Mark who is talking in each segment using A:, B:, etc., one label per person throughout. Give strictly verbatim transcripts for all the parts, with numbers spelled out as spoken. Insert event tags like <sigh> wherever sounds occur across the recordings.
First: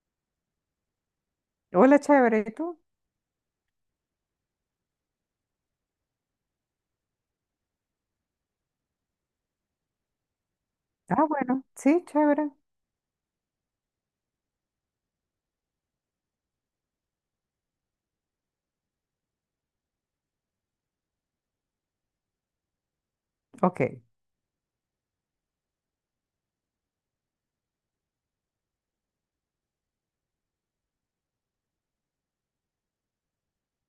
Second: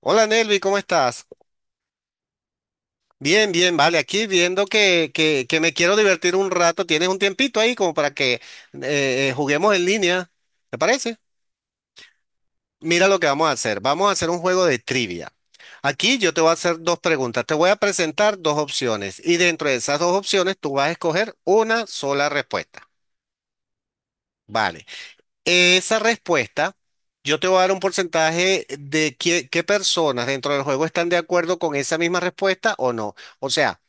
A: Hola Nelvi, ¿cómo estás?
B: Hola, chévere, ¿y tú?
A: Bien, bien, vale, aquí viendo que, que, que me quiero divertir un rato, ¿tienes un tiempito ahí como para que eh, eh, juguemos en línea? ¿Te parece?
B: Ah, bueno, sí, chévere.
A: Mira lo que vamos a hacer, vamos a hacer un juego de trivia. Aquí yo te voy a hacer dos preguntas, te voy a presentar dos opciones y dentro de esas dos opciones tú vas a escoger una sola respuesta.
B: Ok,
A: Vale, esa respuesta yo te voy a dar un porcentaje de qué, qué personas dentro del juego están de acuerdo con esa misma respuesta o no. O sea,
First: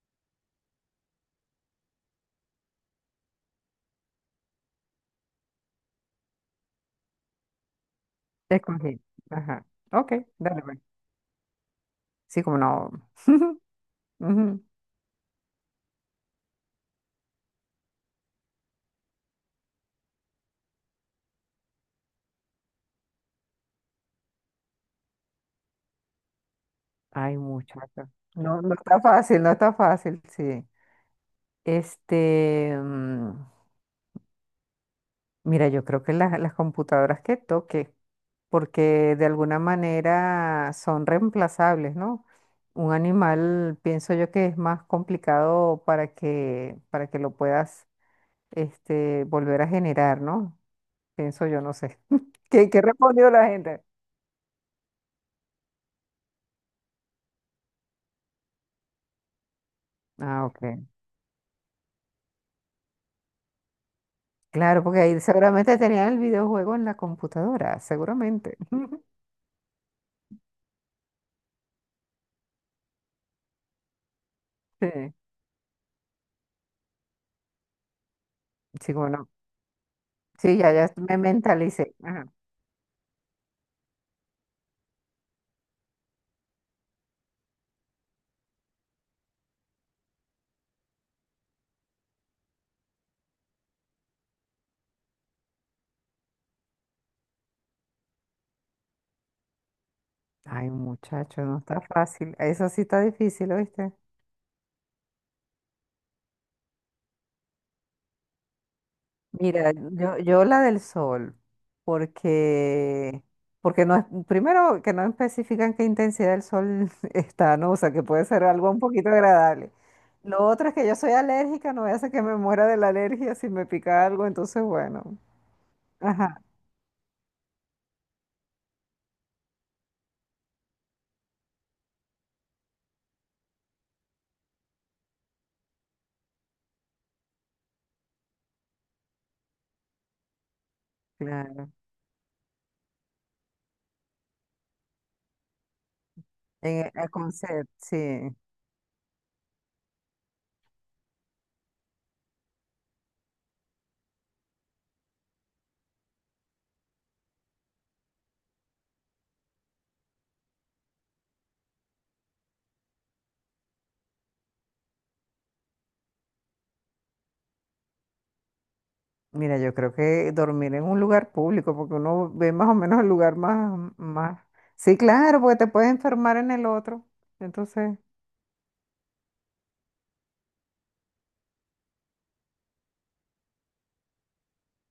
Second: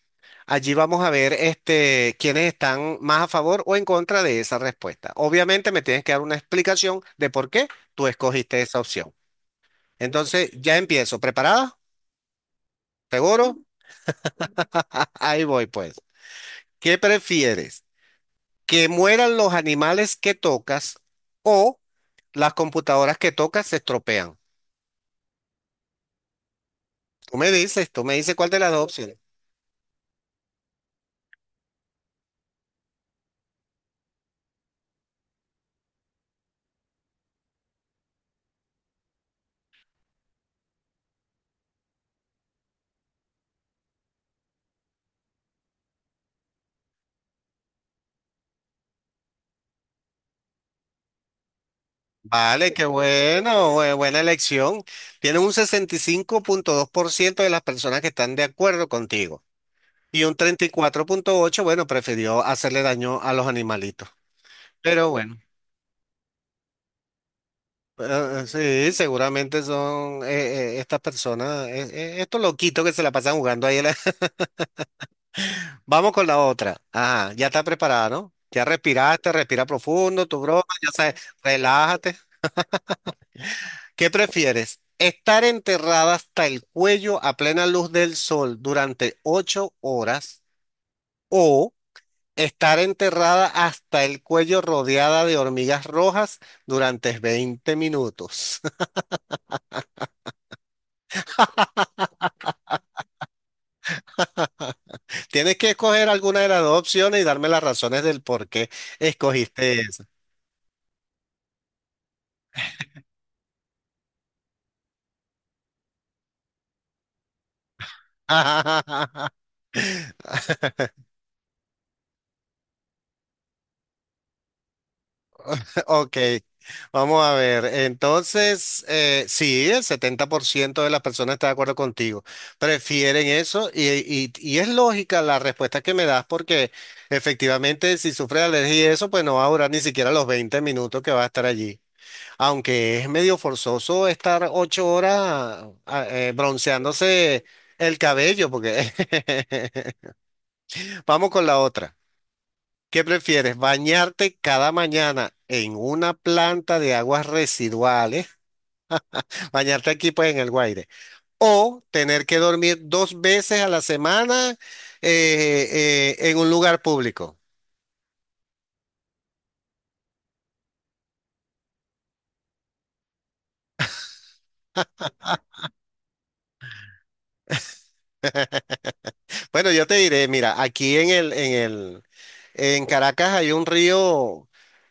A: allí vamos a ver este, quiénes están más a favor o en contra de esa respuesta. Obviamente me tienes que dar una explicación de por qué tú escogiste esa
B: escogí.
A: opción.
B: Ajá. Ok,
A: Entonces,
B: dale,
A: ya
B: pues.
A: empiezo. ¿Preparada?
B: Sí, como no.
A: ¿Seguro?
B: <laughs> Ujú.
A: <laughs> Ahí voy pues. ¿Qué prefieres? ¿Que mueran los animales que tocas o las computadoras que tocas se estropean? Tú
B: Ay,
A: me dices, tú
B: muchacho.
A: me dices cuál de
B: No,
A: las
B: no
A: dos
B: está
A: opciones.
B: fácil, no está fácil, sí. Este, mm, Mira, yo creo que las, las computadoras que toque, porque de alguna manera son reemplazables, ¿no? Un animal, pienso yo que es más complicado para que, para que lo puedas, este, volver a generar, ¿no? Pienso yo, no sé. <laughs> ¿Qué,
A: Vale,
B: qué
A: qué
B: respondió la
A: bueno,
B: gente?
A: bue- buena elección. Tienes un sesenta y cinco punto dos por ciento de las personas que están de acuerdo contigo. Y un
B: Ah, ok.
A: treinta y cuatro punto ocho bueno, prefirió hacerle daño a los animalitos.
B: Claro, porque
A: Pero
B: ahí
A: bueno,
B: seguramente tenían el videojuego en la computadora,
A: eh,
B: seguramente.
A: sí,
B: <laughs>
A: seguramente son eh, eh, estas personas, eh, eh, estos loquitos que se la pasan jugando ahí. <laughs>
B: Sí,
A: Vamos con la otra. Ajá, ya está preparada, ¿no? Ya
B: sí, bueno.
A: respiraste, respira profundo, tu
B: Sí,
A: broma,
B: ya,
A: ya
B: ya me
A: sabes,
B: mentalicé.
A: relájate.
B: Ajá.
A: ¿Qué prefieres? ¿Estar enterrada hasta el cuello a plena luz del sol durante ocho horas o... estar enterrada hasta el cuello rodeada de hormigas rojas durante veinte minutos?
B: Ay, muchacho, no está fácil. Eso sí está difícil, ¿oíste?
A: <laughs> Tienes que escoger alguna de las dos opciones y darme las razones del por qué
B: Mira,
A: escogiste eso.
B: yo, yo la del sol, porque, porque no es, primero que no especifican qué intensidad del sol <laughs> está, ¿no? O sea, que puede ser algo un poquito
A: <laughs>
B: agradable. Lo otro es que yo soy alérgica, no voy a hacer que me muera de la alergia si me pica algo, entonces bueno.
A: Ok,
B: Ajá,
A: vamos a ver. Entonces, eh, sí, el setenta por ciento de las personas está de acuerdo contigo. Prefieren eso y, y- y es lógica la respuesta que me das porque efectivamente si sufre de alergia y eso, pues no va a durar ni siquiera los veinte minutos que va a estar
B: claro.
A: allí. Aunque es medio forzoso estar ocho horas ah, eh,
B: En el
A: bronceándose
B: concepto,
A: el
B: sí.
A: cabello, porque <laughs> vamos con la otra. ¿Qué prefieres? ¿Bañarte cada mañana en una planta de aguas residuales? <laughs> Bañarte aquí pues en el Guaire. ¿O tener que dormir dos veces a la semana eh, eh, en un lugar público?
B: Mira, yo creo que dormir en un lugar público, porque uno ve más o menos el lugar más, más. Sí, claro, porque te puedes enfermar en el otro. Entonces.
A: Bueno, yo te diré, mira, aquí en el, en el, en Caracas hay un río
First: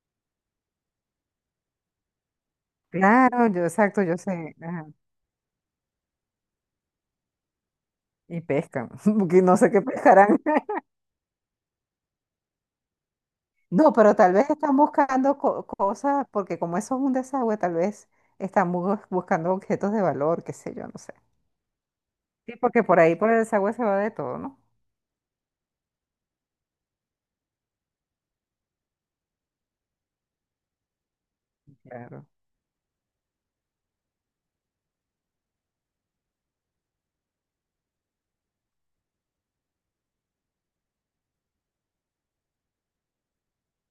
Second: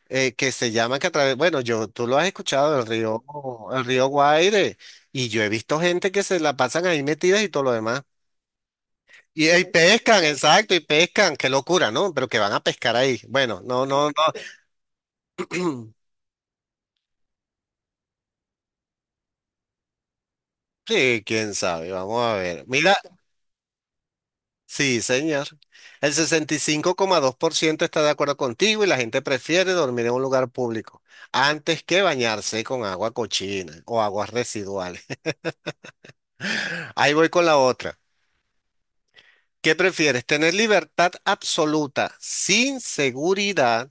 A: eh, que se llama que a través, bueno, yo, tú lo has escuchado, el río,
B: Claro, yo
A: el
B: exacto,
A: río
B: yo sé,
A: Guaire,
B: ajá.
A: y yo he visto gente que se la pasan ahí metidas y todo lo demás.
B: Y pescan, <laughs> porque
A: Y,
B: no
A: y
B: sé qué
A: pescan,
B: pescarán.
A: exacto, y
B: <laughs>
A: pescan, qué locura, ¿no? Pero que van a pescar ahí. Bueno, no,
B: No,
A: no, no.
B: pero tal vez están buscando co-
A: <clears throat>
B: cosas, porque como eso es un desagüe, tal vez están bu- buscando objetos de valor, qué sé yo, no sé.
A: Sí, quién sabe, vamos a
B: Sí,
A: ver.
B: porque
A: Mira,
B: por ahí, por el desagüe se va de todo, ¿no?
A: sí, señor. El sesenta y cinco coma dos por ciento está de acuerdo contigo y la gente prefiere dormir en un lugar público antes que
B: Claro.
A: bañarse con agua cochina o aguas residuales. <laughs> Ahí voy con la otra. ¿Qué prefieres? ¿Tener libertad absoluta sin seguridad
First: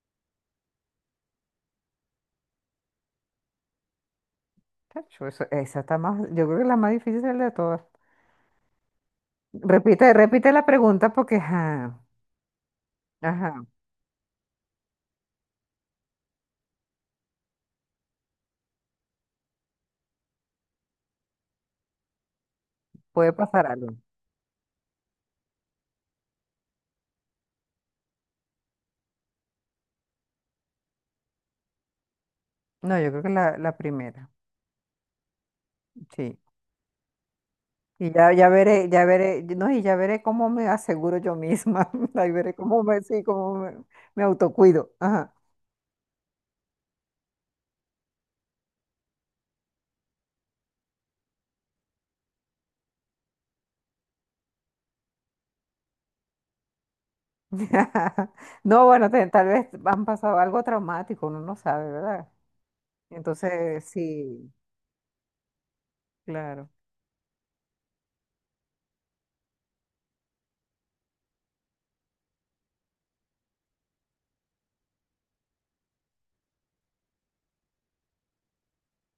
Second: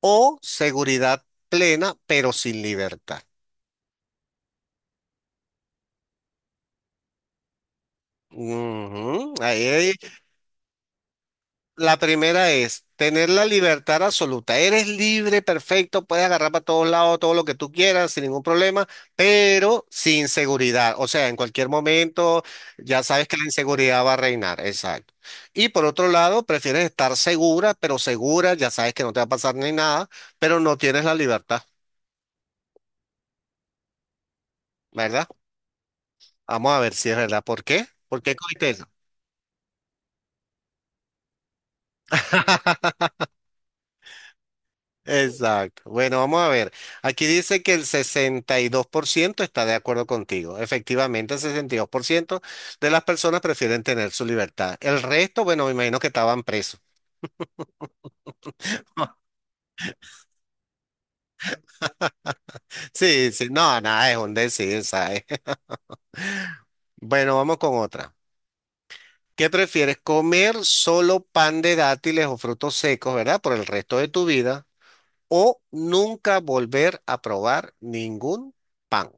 A: o seguridad plena pero sin libertad?
B: Chacho, eso- esa está más, yo creo que la más difícil es la de todas.
A: Ujú, ahí, ahí.
B: Repite, repite la pregunta porque, ajá,
A: La primera es tener la
B: ajá,
A: libertad absoluta. Eres libre, perfecto, puedes agarrar para todos lados todo lo que tú quieras sin ningún problema, pero sin seguridad. O sea, en cualquier momento ya sabes
B: puede
A: que la
B: pasar algo.
A: inseguridad va a reinar. Exacto. Y por otro lado, prefieres estar segura, pero segura, ya sabes que no te va a pasar ni nada, pero no tienes la libertad.
B: No, yo creo que la, la primera,
A: ¿Verdad?
B: sí.
A: Vamos a ver si es verdad. ¿Por qué?
B: Y
A: ¿Por
B: ya,
A: qué
B: ya
A: cogiste eso?
B: veré, ya veré, no, y ya veré cómo me aseguro yo misma. <laughs> Ahí veré cómo me, sí, cómo me, me autocuido. Ajá.
A: Exacto. Bueno, vamos a ver. Aquí dice que el sesenta y dos por ciento está de acuerdo contigo. Efectivamente, el sesenta y dos por ciento de las personas prefieren tener su libertad. El resto, bueno, me imagino que estaban presos.
B: <laughs> No, bueno, te-
A: <laughs>
B: tal vez han pasado algo traumático, uno no sabe, ¿verdad?
A: Sí, sí, no,
B: Entonces,
A: nada, es un
B: sí,
A: decir, ¿sabes? <laughs>
B: claro.
A: Bueno, vamos con otra. ¿Qué prefieres, comer solo pan de dátiles o frutos secos, ¿verdad? Por el resto de tu vida, o nunca volver a probar ningún pan?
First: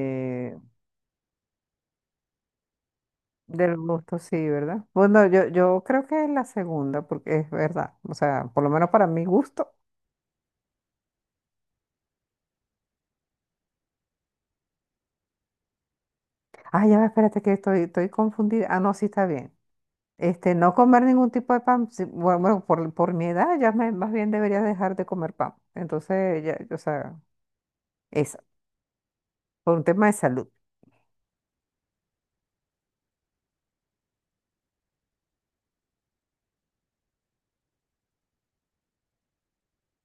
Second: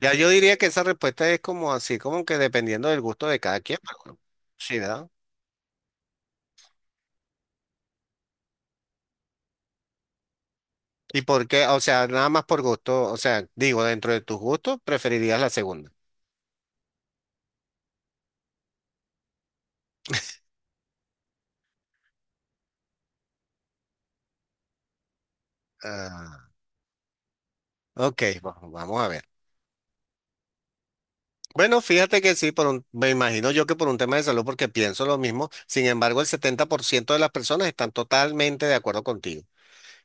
A: Ya yo diría que esa respuesta es como así, como que dependiendo del gusto de cada
B: Del
A: quien, pero
B: gusto, sí,
A: sí,
B: ¿verdad?
A: ¿verdad?
B: Bueno, yo, yo creo que es la segunda, porque es verdad. O sea, por lo menos para mi gusto.
A: ¿Y por qué? O sea, nada más por gusto, o sea, digo, dentro de tus gustos, preferirías la segunda.
B: Ah, ya va, espérate que estoy, estoy confundida. Ah, no, sí está bien. Este, no comer ningún tipo de pan, sí, bueno, bueno, por, por mi edad ya me- más bien debería dejar de comer pan. Entonces,
A: Ah,
B: ya, o sea,
A: ok,
B: eso,
A: va- vamos a ver.
B: por un tema de salud.
A: Bueno, fíjate que sí, por un- me imagino yo que por un tema de salud, porque pienso lo mismo. Sin embargo, el setenta por ciento de las personas están totalmente de acuerdo contigo.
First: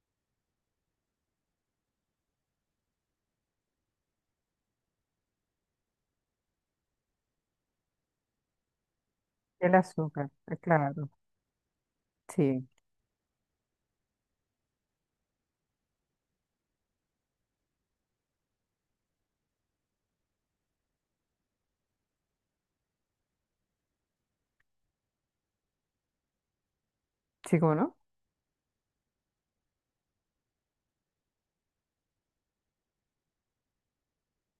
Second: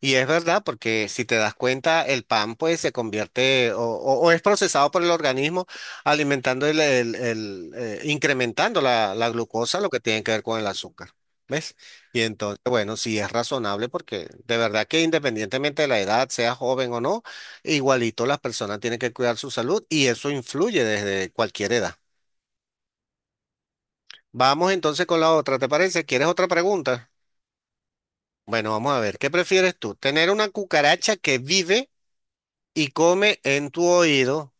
A: Y es verdad, porque si te das cuenta, el pan pues se convierte o, o- o es procesado por el organismo alimentando el, el- el, eh, incrementando la, la
B: El
A: glucosa, lo que tiene
B: azúcar,
A: que ver
B: eh,
A: con el azúcar.
B: claro.
A: ¿Ves? Y entonces,
B: Sí,
A: bueno, sí es razonable porque de verdad que independientemente de la edad, sea joven o no, igualito las personas tienen que cuidar su salud y eso influye desde cualquier edad. Vamos entonces con la otra, ¿te parece? ¿Quieres otra pregunta?
B: sí, ¿cómo no?
A: Bueno, vamos a ver, ¿qué prefieres tú? ¿Tener una cucaracha que vive y come en tu oído?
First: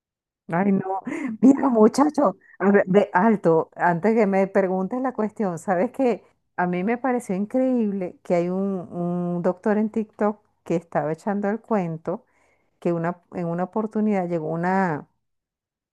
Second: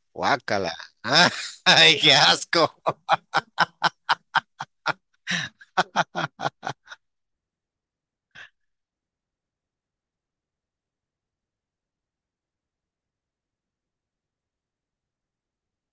B: Ay,
A: Guácala.
B: no.
A: Ah,
B: <laughs>
A: <laughs>
B: Mira,
A: ¡ay, qué
B: muchacho, a
A: asco!
B: ver, de alto, antes que me preguntes la cuestión, ¿sabes qué? A mí me pareció increíble que hay un, un doctor en TikTok que estaba echando el cuento que una, en una oportunidad llegó una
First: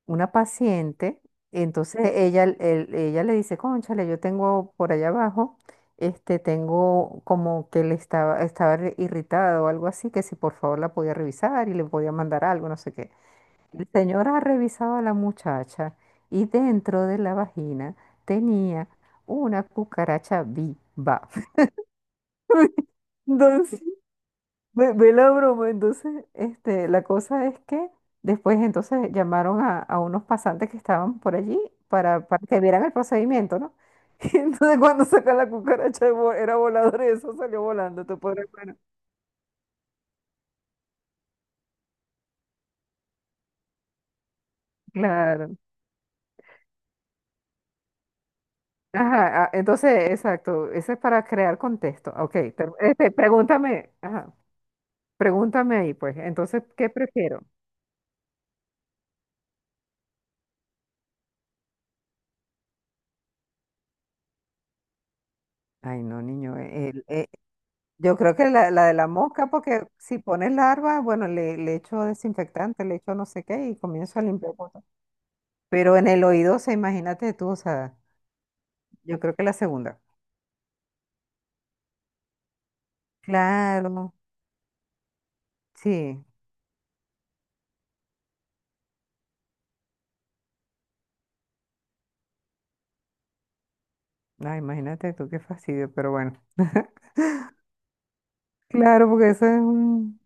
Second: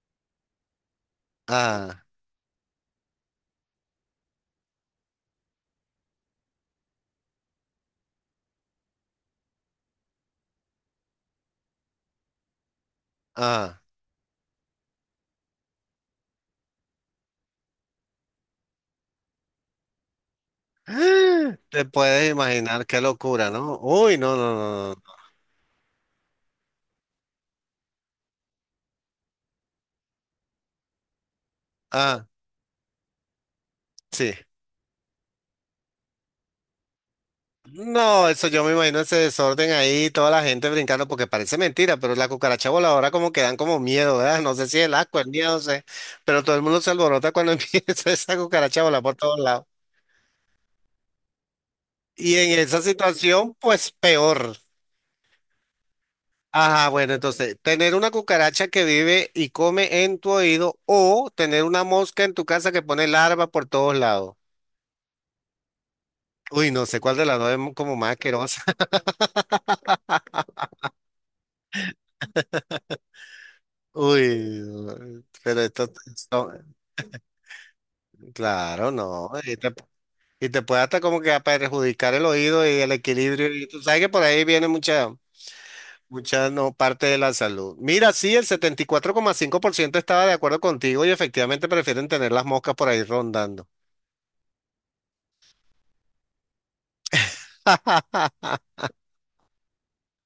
B: una paciente, entonces
A: Ah,
B: ella, el- ella le dice, cónchale, yo tengo por allá abajo, este, tengo como que le estaba, estaba re- irritada o algo así, que si por favor la podía revisar y le podía mandar algo, no sé qué.
A: ah.
B: La señora ha revisado a la muchacha y dentro de la vagina tenía una cucaracha viva.
A: Ah,
B: <laughs>
A: te puedes imaginar qué locura, ¿no?
B: Entonces,
A: Uy, no, no, no,
B: ve,
A: no. No.
B: ve la broma, entonces, este, la cosa es que después entonces llamaron a, a unos pasantes que estaban por allí
A: Ah,
B: para, para que vieran el procedimiento, ¿no? <laughs>
A: sí.
B: Y entonces cuando saca la cucaracha de vo- era voladora y eso salió volando, te
A: No,
B: podrás
A: eso yo me
B: imaginar.
A: imagino ese desorden ahí, toda la gente brincando, porque parece mentira, pero la cucaracha voladora como que dan como miedo, ¿verdad? No sé si el asco, el miedo,
B: Claro.
A: no sé, pero todo el mundo se alborota cuando <laughs> empieza esa cucaracha a volar por todos
B: Ajá, ah,
A: lados.
B: entonces, exacto, eso es para crear contexto.
A: Y
B: Ok,
A: en
B: pero,
A: esa
B: este,
A: situación,
B: pregúntame,
A: pues
B: ajá,
A: peor.
B: pregúntame ahí, pues, entonces,
A: Ajá,
B: ¿qué
A: bueno,
B: prefiero?
A: entonces, tener una cucaracha que vive y come en tu oído o tener una mosca en tu casa que pone larva por todos lados.
B: Ay, no, niño,
A: Uy, no
B: eh,
A: sé cuál de
B: el,
A: las dos es mu- como más
B: yo creo que
A: asquerosa.
B: la, la
A: <laughs>
B: de la mosca, porque si pones larva, bueno, le, le echo desinfectante, le echo no sé qué y comienzo a limpiar
A: Uy,
B: cosas.
A: no, pero esto,
B: Pero en el
A: esto-
B: oído, o sea, imagínate tú, o sea,
A: claro,
B: yo
A: no.
B: creo que la
A: Y te,
B: segunda.
A: y te puede hasta como que a perjudicar el oído y el equilibrio. Y tú sabes que
B: Claro,
A: por ahí viene mucha,
B: sí.
A: mucha no, parte de la salud. Mira, sí, el setenta y cuatro coma cinco por ciento estaba de acuerdo contigo y efectivamente prefieren tener las moscas por ahí rondando.
B: Ay, imagínate tú, qué fastidio, pero bueno. <laughs>
A: <laughs>
B: Claro, porque eso es un...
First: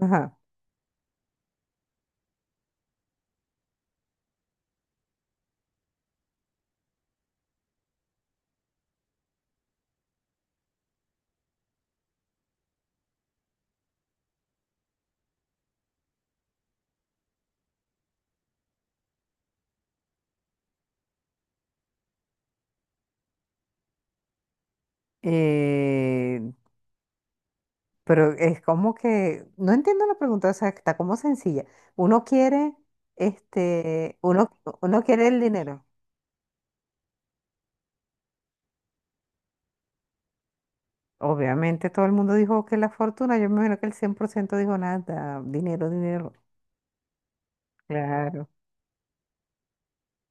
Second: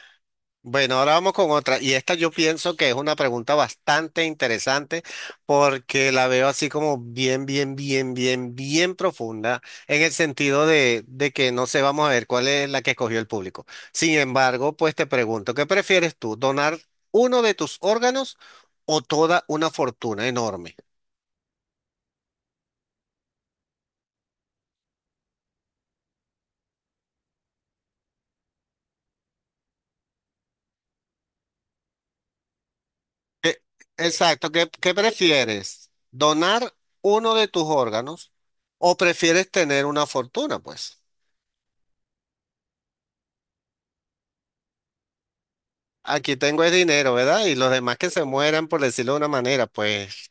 B: Ajá.
A: Bueno, ahora vamos con otra. Y esta yo pienso que es una pregunta bastante interesante porque la veo así como bien, bien, bien, bien, bien profunda en el sentido de, de que no sé, vamos a ver cuál es la que escogió el público. Sin embargo, pues te pregunto, ¿qué prefieres tú? ¿Donar uno de tus órganos o toda una fortuna enorme?
B: Eh, pero es como que no entiendo la pregunta, o sea, está como sencilla. Uno quiere,
A: ¿Qué-
B: este,
A: exacto,
B: uno,
A: ¿qué, qué
B: uno quiere el dinero.
A: prefieres? ¿Donar uno de tus órganos o prefieres tener una fortuna, pues?
B: Obviamente todo el mundo dijo que la fortuna, yo me imagino que el cien por ciento dijo nada, dinero, dinero.
A: Aquí tengo el dinero, ¿verdad? Y los demás que se
B: Claro.
A: mueran, por decirlo de una manera, pues.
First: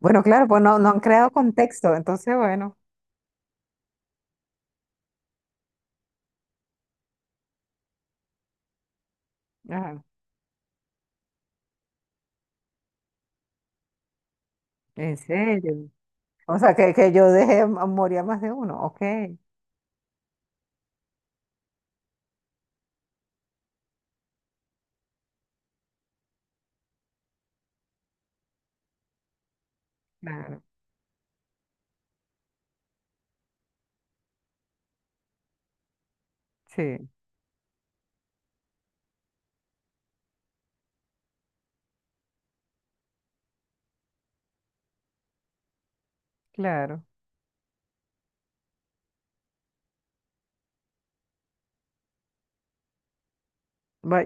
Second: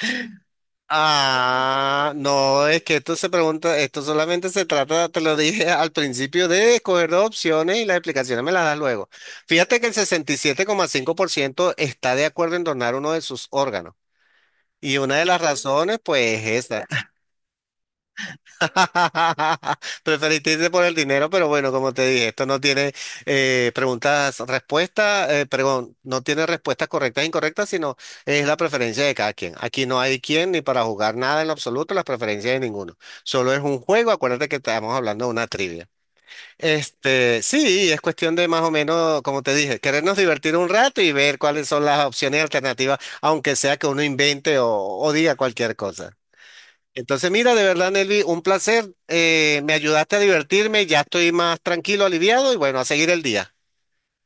B: Bueno, claro, pues no, no han creado contexto,
A: Ah,
B: entonces
A: no,
B: bueno,
A: es que esto se pregunta, esto solamente se trata, te lo dije <laughs> al principio, de escoger dos opciones y las explicaciones me las das luego. Fíjate que el
B: ajá,
A: sesenta y siete coma cinco por ciento está de acuerdo en donar uno de sus órganos. Y
B: en
A: una de las
B: serio.
A: razones, pues, es
B: O sea,
A: esta.
B: que, que yo dejé a morir a más de uno, ok,
A: <laughs> Preferiste irte por el dinero, pero bueno, como te dije, esto no tiene eh, preguntas, respuestas, eh, perdón, no tiene respuestas correctas e incorrectas, sino es la preferencia de cada quien. Aquí no hay quien ni
B: claro,
A: para jugar nada en lo absoluto, las preferencias de ninguno. Solo es un juego, acuérdate que estamos hablando de una trivia.
B: sí,
A: Este, sí, es cuestión de más o menos, como te dije, querernos divertir un rato y ver cuáles son las opciones alternativas, aunque sea que uno invente o o diga cualquier cosa.
B: claro.
A: Entonces, mira, de verdad, Nelvi, un placer. Eh, me ayudaste a divertirme, ya estoy más tranquilo, aliviado y bueno, a seguir el día.
B: Va-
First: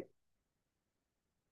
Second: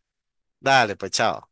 A: Dale, pues chao.